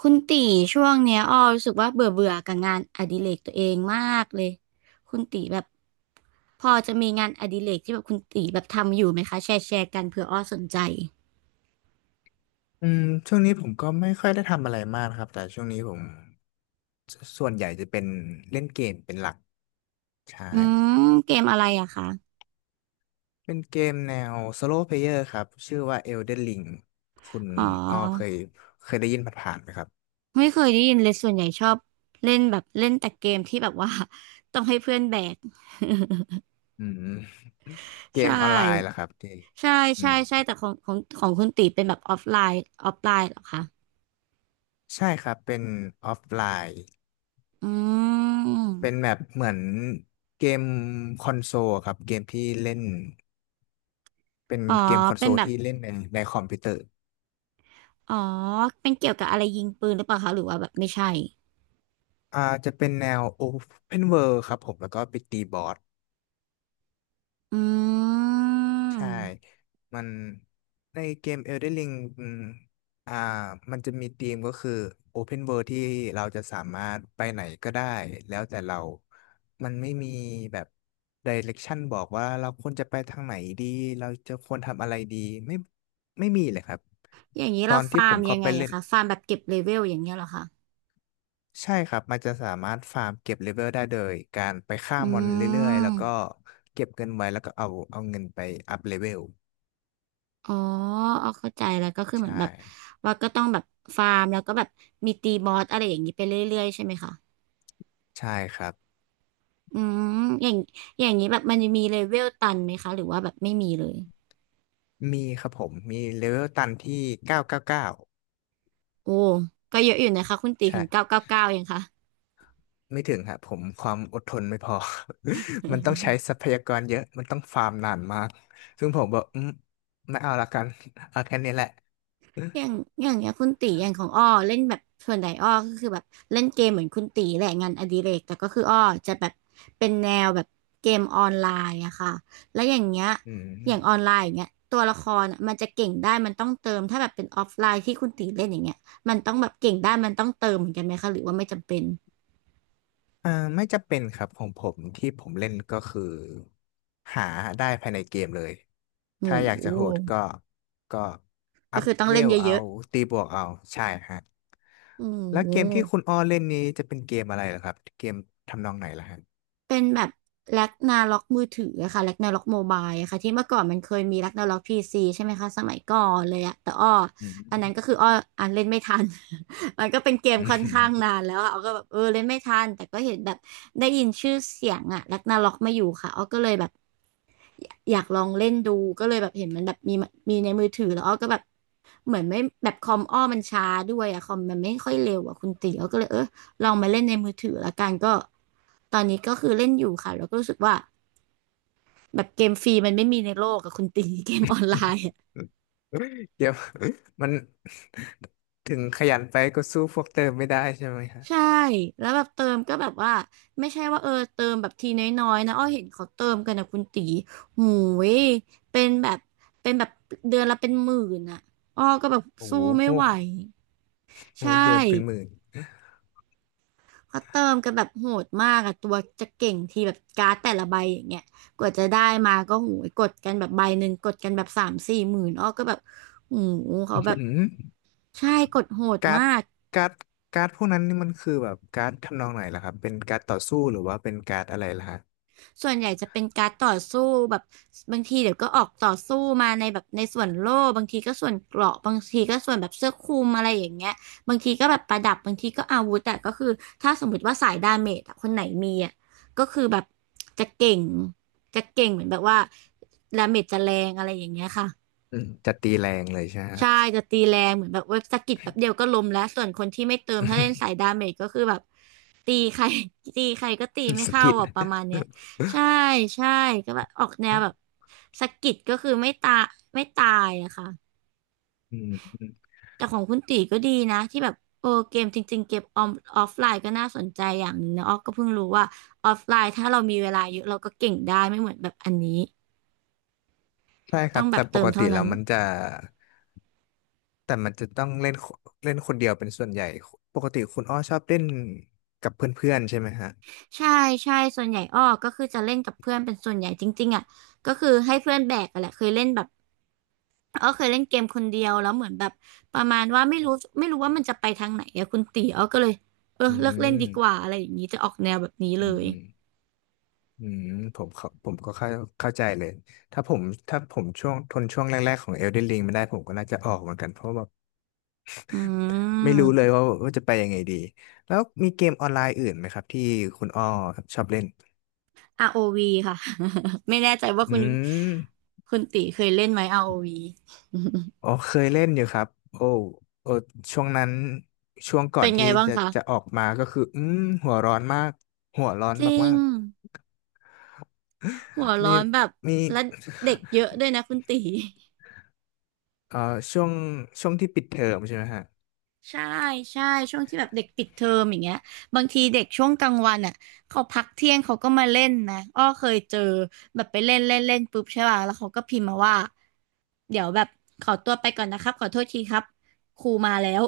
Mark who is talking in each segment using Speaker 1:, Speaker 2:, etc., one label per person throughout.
Speaker 1: คุณตีช่วงเนี้ยอ้อรู้สึกว่าเบื่อเบื่อกับงานอดิเรกตัวเองมากเลยคุณตีแบบพอจะมีงานอดิเรกที่แบบคุณตีแบบทำอยู่ไหมคะแชร์กันเผื่ออ้อสนใจ
Speaker 2: อืมช่วงนี้ผมก็ไม่ค่อยได้ทำอะไรมากนะครับแต่ช่วงนี้ผมสส่วนใหญ่จะเป็นเล่นเกมเป็นหลักใช่
Speaker 1: อืมเกมอะไรอะคะ
Speaker 2: เป็นเกมแนว Solo Player ครับชื่อว่า Elden Ring คุณ
Speaker 1: อ๋อ
Speaker 2: อ้อเคยได้ยินผ่านๆไหมครับ
Speaker 1: ไม่เคยได้ยินเลยส่วนใหญ่ชอบเล่นแบบเล่นแต่เกมที่แบบว่า ต้องให้เพื่อนแบก
Speaker 2: อืมเก
Speaker 1: ใช
Speaker 2: มออนไลน์ลรอ
Speaker 1: ่
Speaker 2: ครับที่
Speaker 1: ใช่
Speaker 2: อื
Speaker 1: ใช่
Speaker 2: ม
Speaker 1: ใช่แต่ของคุณตีเป็นแบบออฟไลน์ออฟไลน์เหรอคะ
Speaker 2: ใช่ครับเป็นออฟไลน์
Speaker 1: อืม
Speaker 2: เป็นแบบเหมือนเกมคอนโซลครับเกมที่เล่นเป็น
Speaker 1: อ๋อ
Speaker 2: เกมคอนโซ
Speaker 1: เป็น
Speaker 2: ล
Speaker 1: แบบ
Speaker 2: ที่เล่นในคอมพิวเตอร์
Speaker 1: อ๋อเป็นเกี่ยวกับอะไรยิงปืนหรือเปล่าคะหรือว่าแบบไม่ใช่
Speaker 2: อ่าจะเป็นแนว Open World ครับผมแล้วก็ไปตีบอส
Speaker 1: อื
Speaker 2: ใช่
Speaker 1: ม
Speaker 2: มันในเกม Elden Ring อืมอ่ามันจะมีธีมก็คือ Open World ที่เราจะสามารถไปไหนก็ได้แล้วแต่เรามันไม่มีแบบ Direction บอกว่าเราควรจะไปทางไหนดีเราจะควรทำอะไรดีไม่ไม่มีเลยครับ
Speaker 1: อย่างนี้
Speaker 2: ตอ
Speaker 1: เรา
Speaker 2: นที่
Speaker 1: ฟา
Speaker 2: ผ
Speaker 1: ร์ม
Speaker 2: ม
Speaker 1: ยั
Speaker 2: เข้า
Speaker 1: งไง
Speaker 2: ไปเล่
Speaker 1: อะ
Speaker 2: น
Speaker 1: คะฟาร์มแบบเก็บเลเวลอย่างเงี้ยเหรอคะ
Speaker 2: ใช่ครับมันจะสามารถฟาร์มเก็บเลเวลได้โดยการไปฆ่า
Speaker 1: อื
Speaker 2: มอนเรื่อยๆแล้วก็
Speaker 1: ม
Speaker 2: เก็บเงินไว้แล้วก็เอาเงินไปอัพเลเวล
Speaker 1: อ๋อเอาเข้าใจแล้วก็คือ
Speaker 2: ใช
Speaker 1: เหมือน
Speaker 2: ่
Speaker 1: แบบว่าก็ต้องแบบฟาร์มแล้วก็แบบมีตีบอสอะไรอย่างนี้ไปเรื่อยๆใช่ไหมคะ
Speaker 2: ใช่ครับ
Speaker 1: อืมอย่างอย่างนี้แบบมันจะมีเลเวลตันไหมคะหรือว่าแบบไม่มีเลย
Speaker 2: มีครับผมมีเลเวลตันที่999
Speaker 1: โอ้ก็เยอะอยู่นะคะคุณตี
Speaker 2: ใช่
Speaker 1: ถึงเก้าเก้าเก้ายังคะ
Speaker 2: ไม่ถึงครับผมความอดทนไม่พอ มันต้องใช้ทรัพยากรเยอะมันต้องฟาร์มนานมากซึ่งผมบอกไม่เอาละกันเอาแค่นี้แหละ
Speaker 1: อย่างอย่างเงี้ยคุณตีอย่างของอ้อเล่นแบบส่วนใหญ่อ้อก็คือแบบเล่นเกมเหมือนคุณตีแหละงานอดิเรกแต่ก็คืออ้อจะแบบเป็นแนวแบบเกมออนไลน์อะค่ะแล้วอย่างเงี้ย
Speaker 2: อืม
Speaker 1: อย่างออนไลน์อย่างเงี้ยตัวละครอะมันจะเก่งได้มันต้องเติมถ้าแบบเป็นออฟไลน์ที่คุณตีเล่นอย่างเงี้ยมันต้องแบบเก่งได้มันต้องเติมเหมือนกันไหมคะหรือว่าไม่จำเป็น
Speaker 2: เอ่อไม่จะเป็นครับของผมที่ผมเล่นก็คือหาได้ภายในเกมเลย
Speaker 1: โอ้
Speaker 2: ถ้าอยาก
Speaker 1: โห
Speaker 2: จะโหดก็ก็อั
Speaker 1: ก็
Speaker 2: พ
Speaker 1: คือต้อง
Speaker 2: เว
Speaker 1: เล่น
Speaker 2: ล
Speaker 1: เย
Speaker 2: เอา
Speaker 1: อะ
Speaker 2: ตีบวกเอาใช่ฮะ
Speaker 1: ๆโอ้
Speaker 2: แล้ว
Speaker 1: โห
Speaker 2: เกมที่คุณอ้อเล่นนี้จะเป็นเกมอะไรเหรอครับเกมทำนองไหนล่ะฮะ
Speaker 1: เป็นแบบแร็กนาล็อกมือถืออะค่ะแร็กนาล็อกโมบายอะค่ะที่เมื่อก่อนมันเคยมีแร็กนาล็อกพีซีใช่ไหมคะสมัยก่อนเลยอะแต่อ้อ
Speaker 2: อื
Speaker 1: อันนั้นก็
Speaker 2: ม
Speaker 1: คืออ้ออ่านเล่นไม่ทัน มันก็เป็นเกม
Speaker 2: อื
Speaker 1: ค่อน
Speaker 2: ม
Speaker 1: ข้าง นานแล้วอะอ้อก็แบบเออเล่นไม่ทันแต่ก็เห็นแบบได้ยินชื่อเสียงอะแร็กนาล็อกมาอยู่ค่ะอ้อก็เลยแบบอยากลองเล่นดูก็เลยแบบเห็นมันแบบมีในมือถือแล้วอ้อก็แบบเหมือนไม่แบบคอมอ้อมันช้าด้วยอะคอมมันไม่ค่อยเร็วอะคุณตีอ้อก็เลยเออ ลองมาเล่นในมือถือละกันก็ตอนนี้ก็คือเล่นอยู่ค่ะแล้วก็รู้สึกว่าแบบเกมฟรีมันไม่มีในโลกกับคุณตี เกมออนไลน์อะ
Speaker 2: เดี๋ยว มันถึงขยันไปก็สู้พวกเติมไม่ได้ใช่ไหมฮะ
Speaker 1: ใช่แล้วแบบเติมก็แบบว่าไม่ใช่ว่าเออเติมแบบทีน้อยๆนะอ้อเห็นเขาเติมกันนะคุณตีหูยเป็นแบบเป็นแบบเดือนละเป็นหมื่นอ่ะอ้อก็แบบ
Speaker 2: โอ้
Speaker 1: สู้
Speaker 2: โห
Speaker 1: ไม่
Speaker 2: พว
Speaker 1: ไหว
Speaker 2: กโอ้
Speaker 1: ใช
Speaker 2: โหเดือนเป็นห
Speaker 1: ่
Speaker 2: มื่น
Speaker 1: เขาเติมกันแบบโหดมากอะตัวจะเก่งทีแบบการ์ดแต่ละใบอย่างเงี้ยกว่าจะได้มาก็หูยกดกันแบบใบหนึ่งกดกันแบบสามสี่หมื่นอ้อก็แบบหูเขาแบบ
Speaker 2: อืม
Speaker 1: ใช่กดโหด
Speaker 2: การ์ด
Speaker 1: มาก
Speaker 2: การ์ดการ์ดพวกนั้นนี่มันคือแบบการ์ดทำนองไหนล่ะครับเป็นการ์ดต่อสู้หรือว่าเป็นการ์ดอะไรล่ะฮะ
Speaker 1: ส่วนใหญ่จะเป็นการต่อสู้แบบบางทีเดี๋ยวก็ออกต่อสู้มาในแบบในส่วนโล่บางทีก็ส่วนเกราะบางทีก็ส่วนแบบเสื้อคลุมอะไรอย่างเงี้ยบางทีก็แบบประดับบางทีก็อาวุธแต่ก็คือถ้าสมมติว่าสายดาเมจอะคนไหนมีอะก็คือแบบจะเก่งจะเก่งเหมือนแบบว่าดาเมจจะแรงอะไรอย่างเงี้ยค่ะ
Speaker 2: อืมจะตีแรงเลยใช่ไหมฮะ
Speaker 1: ใช่จะตีแรงเหมือนแบบเว็บสะกิดแป๊บเดียวก็ล้มแล้วส่วนคนที่ไม่เติมถ้าเล่นสายดาเมจก็คือแบบตีใคร ตีใครก็ตีไม่
Speaker 2: สะ
Speaker 1: เข้า
Speaker 2: กิด
Speaker 1: อ่ะประมาณเนี้ยใช่ใช่ก็แบบออกแนวแบบ สะกิดก็คือไม่ตายอะค่ะ
Speaker 2: อืม
Speaker 1: แต่ของคุณตีก็ดีนะที่แบบโอ้เกมจริงๆเกบออมออฟไลน์ก็น่าสนใจอย่างหนึ่งนะออกก็เพิ่งรู้ว่าออฟไลน์ถ้าเรามีเวลาเยอะเราก็เก่งได้ไม่เหมือนแบบอันนี้
Speaker 2: ใช่ค
Speaker 1: ต้
Speaker 2: รั
Speaker 1: อ
Speaker 2: บ
Speaker 1: งแบ
Speaker 2: แต่
Speaker 1: บ
Speaker 2: ป
Speaker 1: เติ
Speaker 2: ก
Speaker 1: ม
Speaker 2: ติ
Speaker 1: เท่า
Speaker 2: แล้
Speaker 1: นั้น
Speaker 2: วมันจะแต่มันจะต้องเล่นคเล่นคนเดียวเป็นส่วนใหญ่ปกติคุณอ้อชอบเล่นกับเพื่อนๆใช่ไหมฮะ
Speaker 1: ใช่ใช่ส่วนใหญ่อ้อก็คือจะเล่นกับเพื่อนเป็นส่วนใหญ่จริงๆอ่ะก็คือให้เพื่อนแบกอะแหละเคยเล่นแบบอ้อเคยเล่นเกมคนเดียวแล้วเหมือนแบบประมาณว่าไม่รู้ว่ามันจะไปทางไหนอะคุณตีอ้อก็เลยเออ
Speaker 2: อื
Speaker 1: เลิกเล่นดีกว่า
Speaker 2: ม
Speaker 1: อะไรอย่างนี้จะออกแนวแบบนี้เล
Speaker 2: อื
Speaker 1: ย
Speaker 2: มอืมผมก็เข้าใจเลยถ้าผมถ้าผมช่วงทนช่วงแรกๆของ Elden Ring ไม่ได้ผมก็น่าจะออกเหมือนกันเพราะว่า
Speaker 1: อื
Speaker 2: ไม่รู้เลย
Speaker 1: ม
Speaker 2: ว่าจะไปยังไงดี แล้วมีเกมออนไลน์อื่นไหมครับที่คุณอ้อครับชอบเล่น
Speaker 1: ROV ค่ะ ไม่แน่ใจว่า
Speaker 2: อื
Speaker 1: คุณ
Speaker 2: ม
Speaker 1: คุณตีเคยเล่นไหม ROV
Speaker 2: อ๋อเคยเล่นอยู่ครับโอ้โอ้ช่วงนั้นช่วง ก่อ
Speaker 1: เป็
Speaker 2: น
Speaker 1: นไง
Speaker 2: ที่
Speaker 1: บ้าง
Speaker 2: จะ
Speaker 1: คะ
Speaker 2: จะออกมาก็คืออืมหัวร้อนมาก หัวร้อน
Speaker 1: จริ
Speaker 2: มา
Speaker 1: ง
Speaker 2: ก
Speaker 1: หัว
Speaker 2: ๆ
Speaker 1: ร้
Speaker 2: มี
Speaker 1: อนแบบ
Speaker 2: มี
Speaker 1: และเด็กเยอะด้วยนะคุณตี
Speaker 2: เอ่อช่วงช่วงที่ปิดเทอมใช่ไหมฮะ
Speaker 1: ใช่ใช่ช่วงที่แบบเด็กปิดเทอมอย่างเงี้ยบางทีเด็กช่วงกลางวันอ่ะเขาพักเที่ยงเขาก็มาเล่นนะอ้อเคยเจอแบบไปเล่นเล่นเล่นปุ๊บใช่ป่ะแล้วเขาก็พิมพ์มาว่าเดี๋ยวแบบขอตัวไปก่อนนะครับขอโทษทีครับครูมาแล้ว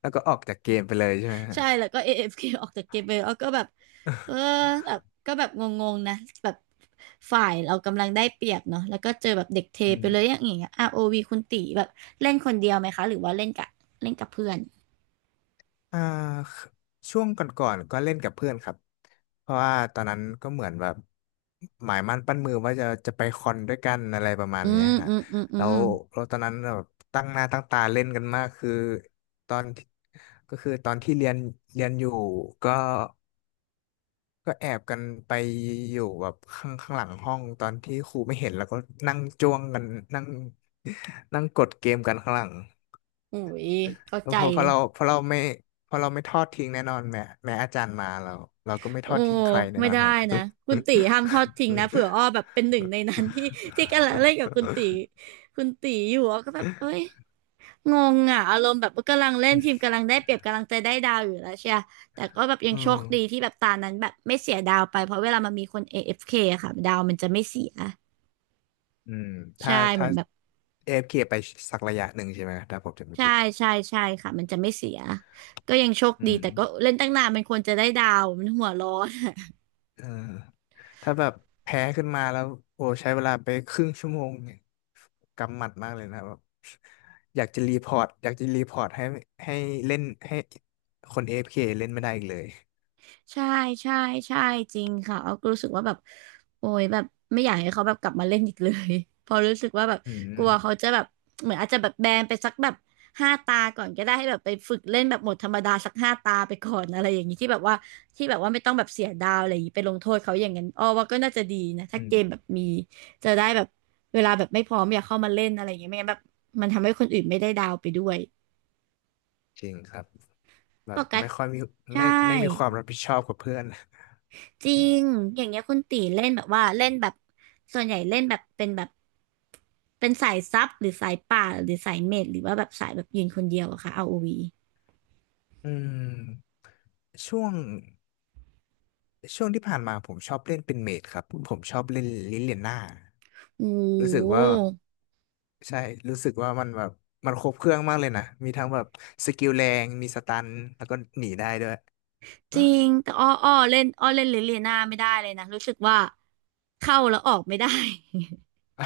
Speaker 2: แล้วก็ออกจากเกมไปเลยใช่ไหม ฮะ
Speaker 1: ใช่แล้วก็ AFK อเอฟเคออกจากเกมไปอ้อก็แบบเออ แบบก็แบบงงๆนะแบบฝ่ายเรากำลังได้เปรียบเนาะแล้วก็เจอแบบเด็กเท
Speaker 2: อื
Speaker 1: ไปเลยอ
Speaker 2: ม
Speaker 1: ย่างเงี้ยอาร์โอวีคุณตีแบบเล่นคนเดียวไหมคะหรือว่าเล่นกับเพื่อน
Speaker 2: อ่าช่วงก่อนๆก็เล่นกับเพื่อนครับเพราะว่าตอนนั้นก็เหมือนแบบหมายมั่นปั้นมือว่าจะไปคอนด้วยกันอะไรประมาณ
Speaker 1: อื
Speaker 2: เนี้ย
Speaker 1: ม
Speaker 2: ฮะ
Speaker 1: อืมอืมอื
Speaker 2: แล้
Speaker 1: ม
Speaker 2: วเราตอนนั้นแบบตั้งหน้าตั้งตาเล่นกันมากคือตอนก็คือตอนที่เรียนอยู่ก็แอบกันไปอยู่แบบข้างหลังห้องตอนที่ครูไม่เห็นแล้วก็นั่งจ้วงกันนั่งนั่งกดเกมกันข้างหลัง
Speaker 1: โอ้ยเข้า
Speaker 2: เพ
Speaker 1: ใจ
Speaker 2: ราะเพ
Speaker 1: เล
Speaker 2: รา
Speaker 1: ย
Speaker 2: เราพอเราไม่ทอดทิ้งแน่นอนแม้อาจารย์มาเราก็ไม่ท
Speaker 1: โอ้
Speaker 2: อดทิ้งใครแน่
Speaker 1: ไม่
Speaker 2: นอน
Speaker 1: ได้
Speaker 2: ฮะ
Speaker 1: นะ คุณตีห้ามทอดทิ้งนะเผื่ออ้อแบบเป็นหนึ่งในนั้น ที่กำลังเล่นกับคุณตีคุณตีอยู่อ้อก็แบบเอ้ยงงอ่ะอารมณ์แบบกำลังเล่นทีมกำลังได้เปรียบกำลังใจะได้ดาวอยู่แล้วใช่ปะแต่ก็แบบยั
Speaker 2: อื
Speaker 1: งโชค
Speaker 2: ม
Speaker 1: ดีที่แบบตานั้นแบบไม่เสียดาวไป เพราะเวลามันมีคน AFK อเอฟเคอะค่ะดาวมันจะไม่เสีย
Speaker 2: อืมถ้า
Speaker 1: ใช่เหมื
Speaker 2: ถ้า
Speaker 1: อนแบบ
Speaker 2: AFK ไปสักระยะหนึ่งใช่ไหมถ้าผมจะไม่
Speaker 1: ใช่
Speaker 2: ผิด
Speaker 1: ใช่ใช่ค่ะมันจะไม่เสีย ก็ยังโชค
Speaker 2: อื
Speaker 1: ดี
Speaker 2: ม
Speaker 1: แต่ก็เล่นตั้งนานมันควรจะได้ดาวมันหัวร้อน
Speaker 2: เออถ้าแบบแพ้ขึ้นมาแล้วโอ้ใช้เวลาไปครึ่งชั่วโมงเนี่ยกำหมัดมากเลยนะแบบอยากจะรีพอร์ตอยากจะรีพอร์ตให้ให้เล่นให้คน AFK เอฟเคเล่นไม่ได้อีกเลย
Speaker 1: ใช่ใช่ใช่จริงค่ะเอาก็รู้สึกว่าแบบโอ้ยแบบไม่อยากให้เขาแบบกลับมาเล่นอีกเลย พอรู้สึกว่าแบบ
Speaker 2: อื
Speaker 1: ก
Speaker 2: ม
Speaker 1: ลัวเขาจะแบบเหมือนอาจจะแบบแบนไปสักแบบห้าตาก่อนก็ได้ให้แบบไปฝึกเล่นแบบหมดธรรมดาสักห้าตาไปก่อนอะไรอย่างนี้ที่แบบว่าไม่ต้องแบบเสียดาวอะไรอย่างนี้ไปลงโทษเขาอย่างนั้นอ้อว่าก็น่าจะดีนะถ้า
Speaker 2: อื
Speaker 1: เก
Speaker 2: ม
Speaker 1: มแบบมีจะได้แบบเวลาแบบไม่พร้อมอยากเข้ามาเล่นอะไรอย่างเงี้ยไม่งั้นแบบมันทำให้คนอื่นไม่ได้ดาวไปด้วย
Speaker 2: จริงครับแบ
Speaker 1: ป
Speaker 2: บ
Speaker 1: กัส
Speaker 2: ไม่ค่อยมี
Speaker 1: ใช่
Speaker 2: ไม่ไม่มีความรับผิดชอบกับเพื่อน
Speaker 1: จริง อย่างเงี้ยคุณตีเล่นแบบว่าเล่นแบบส่วนใหญ่เล่นแบบเป็นแบบเป็นสายซับหรือสายป่าหรือสายเมจหรือว่าแบบสายแบบยืนคนเดียวอะค่ะ ROV โอวี
Speaker 2: อืมช่วงที่ผ่านมาผมชอบเล่นเป็นเมจครับผมชอบเล่นลิเลียน่า
Speaker 1: โอ้
Speaker 2: รู้สึก
Speaker 1: โห
Speaker 2: ว่าใช่รู้สึกว่ามันแบบมันครบเครื่องมากเลยนะมีทั้งแบบสกิลแรงมีสตันแล้วก็หนีได้ด้วย
Speaker 1: จริงแต่ อ้ออ้อเล่นลิเลียนาไม่ได้เลยนะรู้สึกว่าเข้าแล้วออกไม่ได้
Speaker 2: อ๋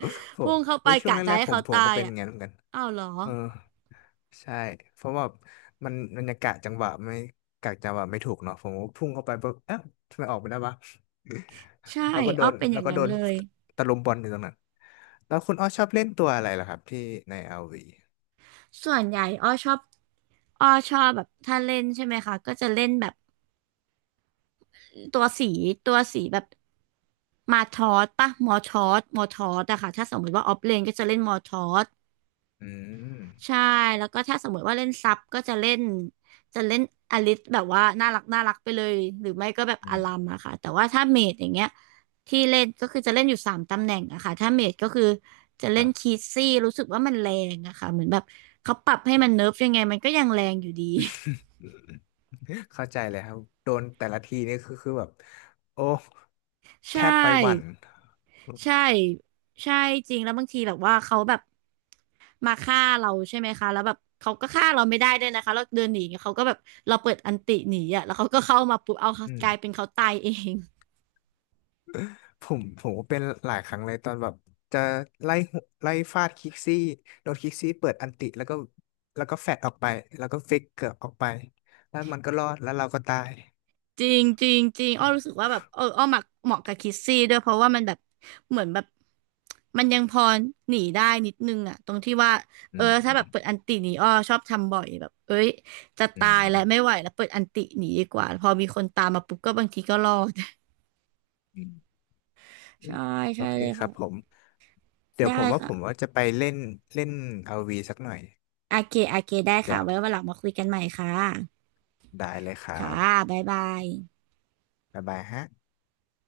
Speaker 2: อผ
Speaker 1: พุ่
Speaker 2: ม
Speaker 1: งเข้าไป
Speaker 2: เฮ้ยช่วง
Speaker 1: กะจะ
Speaker 2: แรก
Speaker 1: ให้
Speaker 2: ๆผม
Speaker 1: เขา
Speaker 2: ผม
Speaker 1: ตา
Speaker 2: ก็
Speaker 1: ย
Speaker 2: เป็นอ
Speaker 1: อ่ะ
Speaker 2: ย่างนั้นเหมือนกัน
Speaker 1: อ้าวเหรอ
Speaker 2: เออ ใช่เพราะว่ามันยังกะจังหวะไม่ถูกเนาะผมก็พุ่งเข้าไปปุ๊บเอ๊ะทำไมออกไม่ได้วะ
Speaker 1: ใช่
Speaker 2: แล้วก็โด
Speaker 1: อ้อ
Speaker 2: น
Speaker 1: เป็นอ
Speaker 2: แล้
Speaker 1: ย่า
Speaker 2: ว
Speaker 1: ง
Speaker 2: ก็
Speaker 1: นั้
Speaker 2: โด
Speaker 1: น
Speaker 2: น
Speaker 1: เลย
Speaker 2: ตะลุมบอลอยู่ตรงนั้นแล้วคุณอ้อชอบเล่นตัวอะไรล่ะครับที่ในอาร์ว v
Speaker 1: ส่วนใหญ่อ้อชอบอ้อชอบแบบถ้าเล่นใช่ไหมคะก็จะเล่นแบบ ตัวสีตัวสีแบบมาทอสปะมอทอสมอทอสอะค่ะถ้าสมมติว่าออฟเลนก็จะเล่นมอทอส
Speaker 2: อืม
Speaker 1: ใช่แล้วก็ถ้าสมมติว่าเล่นซับก็จะเล่นจะเล่นอลิสแบบว่าน่ารักไปเลยหรือไม่ก็แบบ
Speaker 2: อื
Speaker 1: อา
Speaker 2: ม
Speaker 1: รัมอะค่ะแต่ว่าถ้าเมจอย่างเงี้ยที่เล่นก็คือจะเล่นอยู่สามตำแหน่งอะค่ะถ้าเมจก็คือจะ
Speaker 2: ค
Speaker 1: เล่น
Speaker 2: รับ
Speaker 1: คีซี่รู้สึกว่ามันแรงอะค่ะเหมือนแบบเขาปรับให้มันเนิร์ฟยังไงมันก็ยังแรงอยู่ดี
Speaker 2: เข้าใจเลยครับโดนแต่ละทีนี่คือแบบโอ้
Speaker 1: ใช
Speaker 2: แทบไปหวั่น
Speaker 1: ่ใช่ใช่จริงแล้วบางทีแบบว่าเขาแบบมาฆ่าเราใช่ไหมคะแล้วแบบเขาก็ฆ่าเราไม่ได้ด้วยนะคะเราเดินหนีเขาก็แบบเราเปิดอันติหนีอ่ะแล้วเขาก็เข้ามาปุ๊บเอา
Speaker 2: อืม
Speaker 1: กลายเป็นเขาตายเอง
Speaker 2: ผมก็เป็นหลายครั้งเลยตอนแบบจะไล่หุไล่ฟาดคิกซี่โดนคิกซี่เปิดอันติแล้วก็แฟดออกไปแล้วก็ฟิกเกืร์ออกไปแล้วมันก็รอดแล้วเราก็ตาย
Speaker 1: จริงจริงจริงอ้อรู้สึกว่าแบบเอออ้อมักเหมาะกับคิสซี่ด้วยเพราะว่ามันแบบเหมือนแบบมันยังพอหนีได้นิดนึงอะตรงที่ว่า
Speaker 2: อื
Speaker 1: เออถ้าแบบเปิ
Speaker 2: ม
Speaker 1: ดอันติหนีอ้อชอบทำบ่อยแบบเอ้ยจะ
Speaker 2: อื
Speaker 1: ตายแล้วไม่
Speaker 2: ม
Speaker 1: ไหวแล้วเปิดอันติหนีดีกว่าพอมีคนตามมาปุ๊บก็บางทีก็รอด
Speaker 2: อืมอืม เอ้
Speaker 1: ใช่
Speaker 2: ยโอ
Speaker 1: ใช่
Speaker 2: เค
Speaker 1: เลย
Speaker 2: ครั
Speaker 1: ค่ะ
Speaker 2: บผมเดี๋ยว
Speaker 1: ได้
Speaker 2: ผมว่าผ
Speaker 1: ค่ะ
Speaker 2: มว่าจะไปเล่นเล่นอาร์วีสักหน่อย
Speaker 1: โอเคได้
Speaker 2: เดี๋
Speaker 1: ค่ะ
Speaker 2: ยว
Speaker 1: ไว้วันหลังมาคุยกันใหม่ค่ะ
Speaker 2: ได้เลยครั
Speaker 1: ค่ะ
Speaker 2: บ
Speaker 1: บ๊ายบาย
Speaker 2: บ๊ายบายฮะ